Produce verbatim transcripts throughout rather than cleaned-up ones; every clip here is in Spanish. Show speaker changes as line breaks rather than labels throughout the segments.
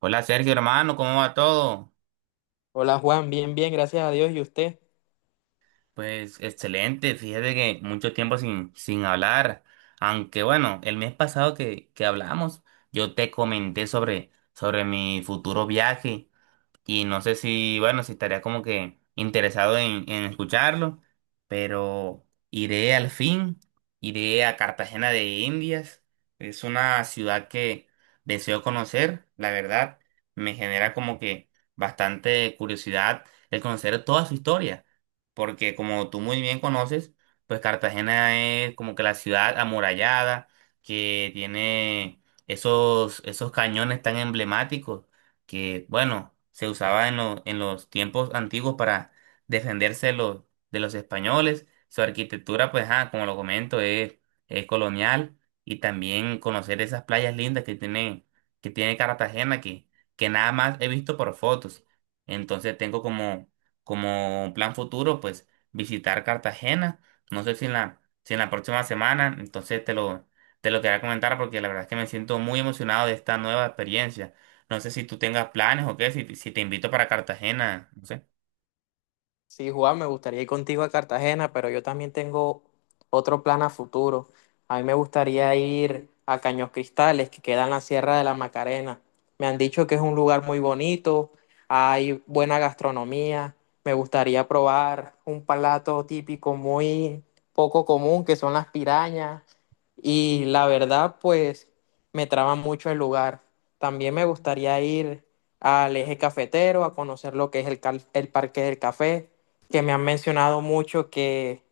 Hola Sergio, hermano, ¿cómo va todo?
Hola Juan, bien, bien, gracias a Dios. ¿Y usted?
Pues excelente, fíjate que mucho tiempo sin, sin hablar, aunque bueno, el mes pasado que, que hablamos, yo te comenté sobre, sobre mi futuro viaje y no sé si, bueno, si estaría como que interesado en, en escucharlo, pero iré al fin, iré a Cartagena de Indias, es una ciudad que deseo conocer, la verdad, me genera como que bastante curiosidad el conocer toda su historia, porque como tú muy bien conoces, pues Cartagena es como que la ciudad amurallada que tiene esos, esos cañones tan emblemáticos que, bueno, se usaba en, lo- en los tiempos antiguos para defenderse de los, de los españoles. Su arquitectura, pues, ah, como lo comento, es, es colonial y también conocer esas playas lindas que tiene, que tiene Cartagena, que, que nada más he visto por fotos. Entonces tengo como, como plan futuro, pues, visitar Cartagena. No sé si en la, si en la próxima semana, entonces te lo, te lo quería comentar porque la verdad es que me siento muy emocionado de esta nueva experiencia. No sé si tú tengas planes o qué, si, si te invito para Cartagena, no sé.
Sí, Juan, me gustaría ir contigo a Cartagena, pero yo también tengo otro plan a futuro. A mí me gustaría ir a Caños Cristales, que queda en la Sierra de la Macarena. Me han dicho que es un lugar muy bonito, hay buena gastronomía. Me gustaría probar un plato típico muy poco común, que son las pirañas. Y la verdad, pues me traba mucho el lugar. También me gustaría ir al eje cafetero a conocer lo que es el, cal- el Parque del Café, que me han mencionado mucho que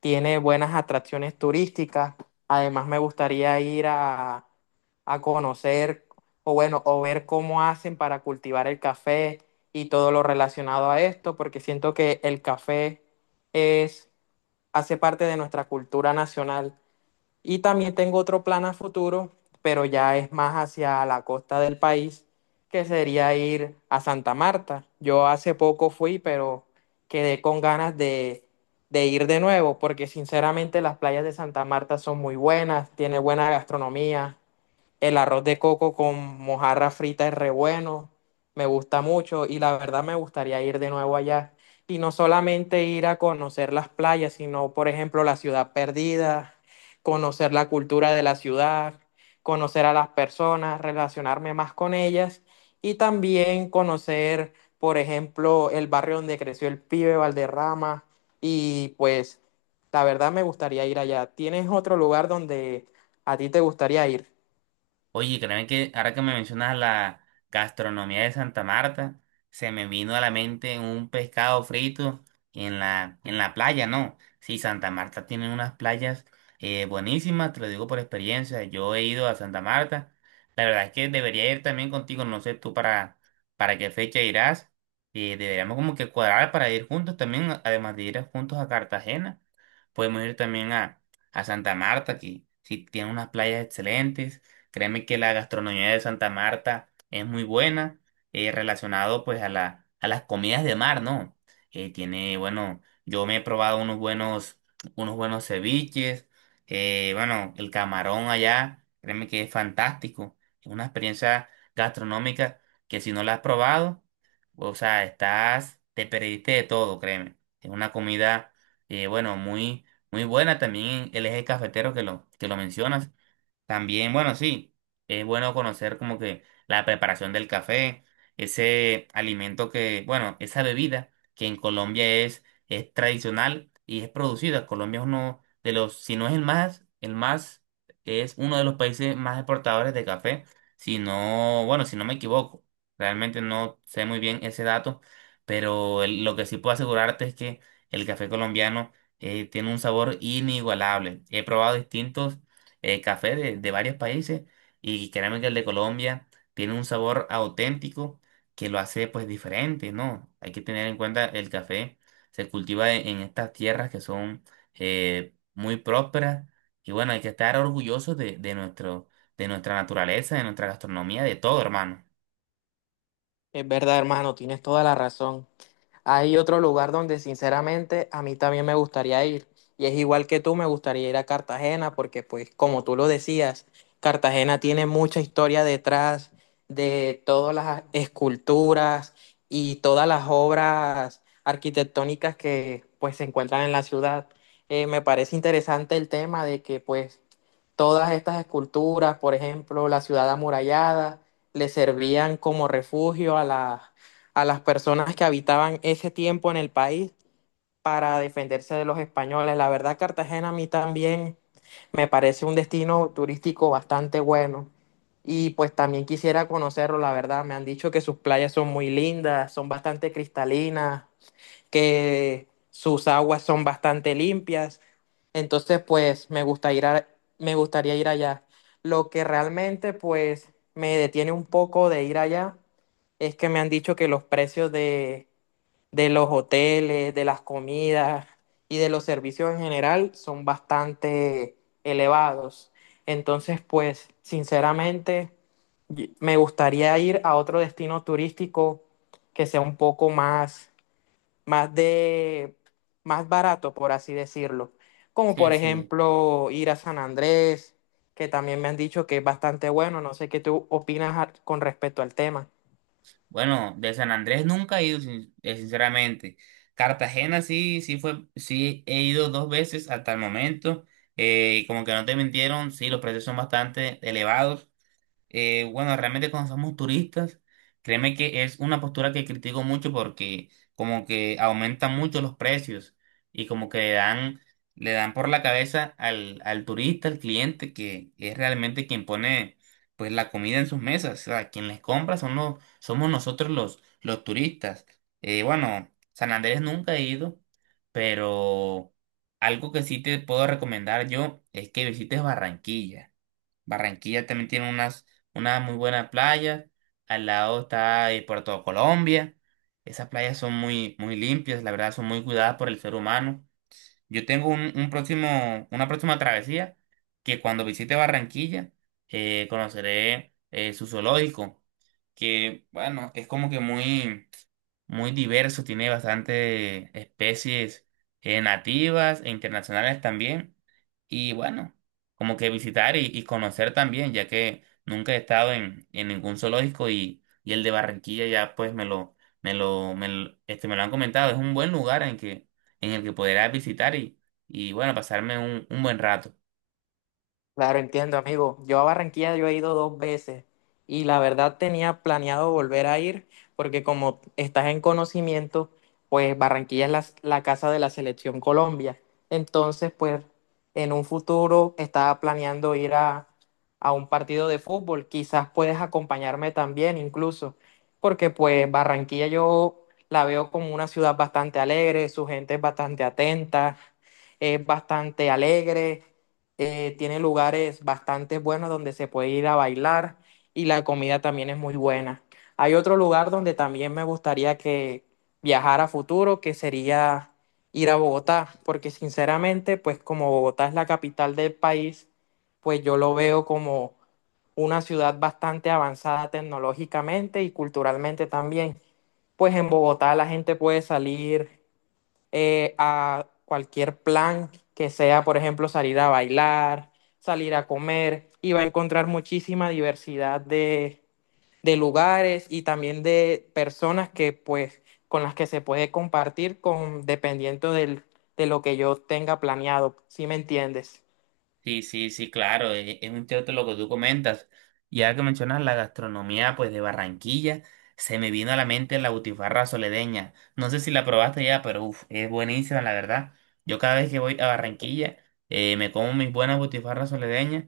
tiene buenas atracciones turísticas. Además, me gustaría ir a, a conocer o bueno, o ver cómo hacen para cultivar el café y todo lo relacionado a esto, porque siento que el café es, hace parte de nuestra cultura nacional. Y también tengo otro plan a futuro, pero ya es más hacia la costa del país, que sería ir a Santa Marta. Yo hace poco fui, pero quedé con ganas de, de ir de nuevo, porque sinceramente las playas de Santa Marta son muy buenas, tiene buena gastronomía. El arroz de coco con mojarra frita es re bueno, me gusta mucho y la verdad me gustaría ir de nuevo allá. Y no solamente ir a conocer las playas, sino, por ejemplo, la ciudad perdida, conocer la cultura de la ciudad, conocer a las personas, relacionarme más con ellas y también conocer, por ejemplo, el barrio donde creció el pibe Valderrama y pues la verdad me gustaría ir allá. ¿Tienes otro lugar donde a ti te gustaría ir?
Oye, créeme que ahora que me mencionas la gastronomía de Santa Marta, se me vino a la mente un pescado frito en la, en la playa, ¿no? Sí, Santa Marta tiene unas playas eh, buenísimas, te lo digo por experiencia. Yo he ido a Santa Marta. La verdad es que debería ir también contigo, no sé tú para, para qué fecha irás. Eh, deberíamos como que cuadrar para ir juntos también, además de ir juntos a Cartagena. Podemos ir también a, a Santa Marta, que sí tiene unas playas excelentes. Créeme que la gastronomía de Santa Marta es muy buena, eh, relacionado pues a la, a las comidas de mar, ¿no? Eh, tiene, bueno, yo me he probado unos buenos, unos buenos ceviches, eh, bueno, el camarón allá, créeme que es fantástico. Es una experiencia gastronómica que si no la has probado, o sea, estás, te perdiste de todo, créeme. Es una comida, eh, bueno, muy, muy buena también el eje cafetero que lo, que lo mencionas. También, bueno, sí, es bueno conocer como que la preparación del café, ese alimento que, bueno, esa bebida que en Colombia es, es tradicional y es producida. Colombia es uno de los, si no es el más, el más, es uno de los países más exportadores de café, si no, bueno, si no me equivoco, realmente no sé muy bien ese dato, pero el- lo que sí puedo asegurarte es que el café colombiano eh, tiene un sabor inigualable. He probado distintos eh, café de, de varios países y créanme que el de Colombia tiene un sabor auténtico que lo hace pues diferente, ¿no? Hay que tener en cuenta el café se cultiva en, en estas tierras que son eh, muy prósperas y bueno, hay que estar orgullosos de, de nuestro, de nuestra naturaleza, de nuestra gastronomía, de todo, hermano.
Es verdad, hermano, tienes toda la razón. Hay otro lugar donde sinceramente a mí también me gustaría ir. Y es igual que tú, me gustaría ir a Cartagena porque pues como tú lo decías, Cartagena tiene mucha historia detrás de todas las esculturas y todas las obras arquitectónicas que pues se encuentran en la ciudad. Eh, me parece interesante el tema de que pues todas estas esculturas, por ejemplo, la ciudad amurallada, le servían como refugio a las a las personas que habitaban ese tiempo en el país para defenderse de los españoles. La verdad, Cartagena a mí también me parece un destino turístico bastante bueno. Y pues también quisiera conocerlo, la verdad. Me han dicho que sus playas son muy lindas, son bastante cristalinas, que sus aguas son bastante limpias. Entonces, pues me gusta ir a- me gustaría ir allá. Lo que realmente, pues, me detiene un poco de ir allá es que me han dicho que los precios de, de los hoteles, de las comidas y de los servicios en general son bastante elevados. Entonces, pues, sinceramente, y- me gustaría ir a otro destino turístico que sea un poco más más de, más barato, por así decirlo. Como
Sí,
por
sí.
ejemplo ir a San Andrés, que también me han dicho que es bastante bueno. No sé qué tú opinas a- con respecto al tema.
Bueno, de San Andrés nunca he ido, sin- eh, sinceramente. Cartagena sí, sí fue, sí he ido dos veces hasta el momento. Eh, y como que no te mintieron, sí, los precios son bastante elevados. Eh, bueno, realmente cuando somos turistas, créeme que es una postura que critico mucho porque como que aumentan mucho los precios y como que le dan, le dan por la cabeza al, al turista, al cliente, que es realmente quien pone pues la comida en sus mesas. O sea, quien les compra son los, somos nosotros los, los turistas. Eh, bueno, San Andrés nunca he ido, pero algo que sí te puedo recomendar yo es que visites Barranquilla. Barranquilla también tiene unas, una muy buena playa. Al lado está eh, Puerto Colombia. Esas playas son muy, muy limpias, la verdad, son muy cuidadas por el ser humano. Yo tengo un, un próximo, una próxima travesía que cuando visite Barranquilla eh, conoceré eh, su zoológico, que bueno, es como que muy, muy diverso, tiene bastante especies eh, nativas e internacionales también. Y bueno, como que visitar y, y conocer también, ya que nunca he estado en, en ningún zoológico y, y el de Barranquilla ya pues me lo, me lo, me lo- este, me lo han comentado. Es un buen lugar en que, en el que podrás visitar y, y bueno, pasarme un, un buen rato.
Claro, entiendo, amigo. Yo a Barranquilla yo he ido dos veces y la verdad tenía planeado volver a ir porque como estás en conocimiento, pues Barranquilla es la, la casa de la selección Colombia. Entonces, pues en un futuro estaba planeando ir a, a un partido de fútbol. Quizás puedes acompañarme también incluso, porque pues Barranquilla yo la veo como una ciudad bastante alegre, su gente es bastante atenta, es bastante alegre eh, Tiene lugares bastante buenos donde se puede ir a bailar y la comida también es muy buena. Hay otro lugar donde también me gustaría que viajar a futuro, que sería ir a Bogotá, porque sinceramente, pues como Bogotá es la capital del país, pues yo lo veo como una ciudad bastante avanzada tecnológicamente y culturalmente también. Pues en Bogotá la gente puede salir eh, a cualquier plan que sea, por ejemplo, salir a bailar, salir a comer, y va a encontrar muchísima diversidad de, de lugares y también de personas que, pues, con las que se puede compartir con, dependiendo del, de lo que yo tenga planeado, ¿sí me entiendes?
Sí, sí, sí, claro, e- es un cierto lo que tú comentas. Ya que mencionas la gastronomía pues de Barranquilla, se me vino a la mente la butifarra soledeña. No sé si la probaste ya, pero uf, es buenísima, la verdad. Yo cada vez que voy a Barranquilla eh, me como mis buenas butifarras soledeñas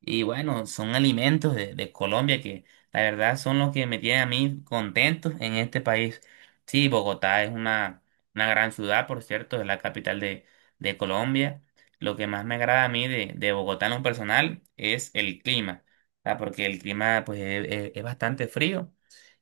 y bueno, son alimentos de, de Colombia que la verdad son los que me tienen a mí contentos en este país. Sí, Bogotá es una, una gran ciudad, por cierto, es la capital de, de Colombia. Lo que más me agrada a mí de, de Bogotá en lo personal es el clima, ¿verdad? Porque el clima pues es, es- es bastante frío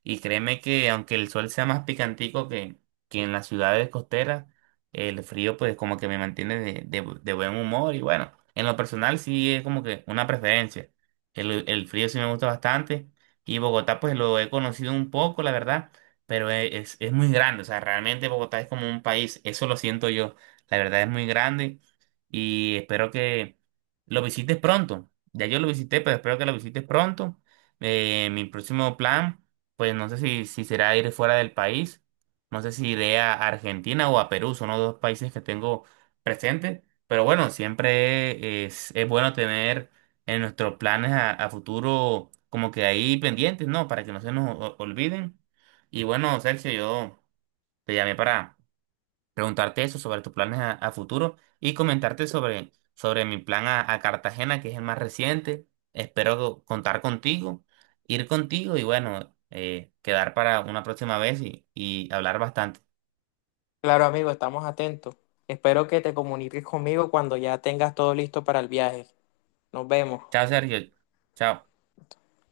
y créeme que aunque el sol sea más picantico que, que en las ciudades costeras, el frío pues como que me mantiene de, de- de buen humor y bueno, en lo personal sí es como que una preferencia. El, el frío sí me gusta bastante y Bogotá pues lo he conocido un poco, la verdad, pero es, es es muy grande, o sea, realmente Bogotá es como un país, eso lo siento yo, la verdad es muy grande y espero que lo visites pronto. Ya yo lo visité, pero espero que lo visites pronto. Eh, mi próximo plan, pues no sé si, si será ir fuera del país, no sé si iré a Argentina o a Perú, son los dos países que tengo presentes, pero bueno, siempre es, es bueno tener en nuestros planes a, a futuro como que ahí pendientes, ¿no? Para que no se nos o- olviden. Y bueno, Sergio, yo te llamé para preguntarte eso sobre tus planes a, a futuro y comentarte sobre, sobre mi plan a, a Cartagena, que es el más reciente. Espero contar contigo, ir contigo y bueno, eh, quedar para una próxima vez y, y hablar bastante.
Claro, amigo, estamos atentos. Espero que te comuniques conmigo cuando ya tengas todo listo para el viaje. Nos vemos.
Chao, Sergio. Chao.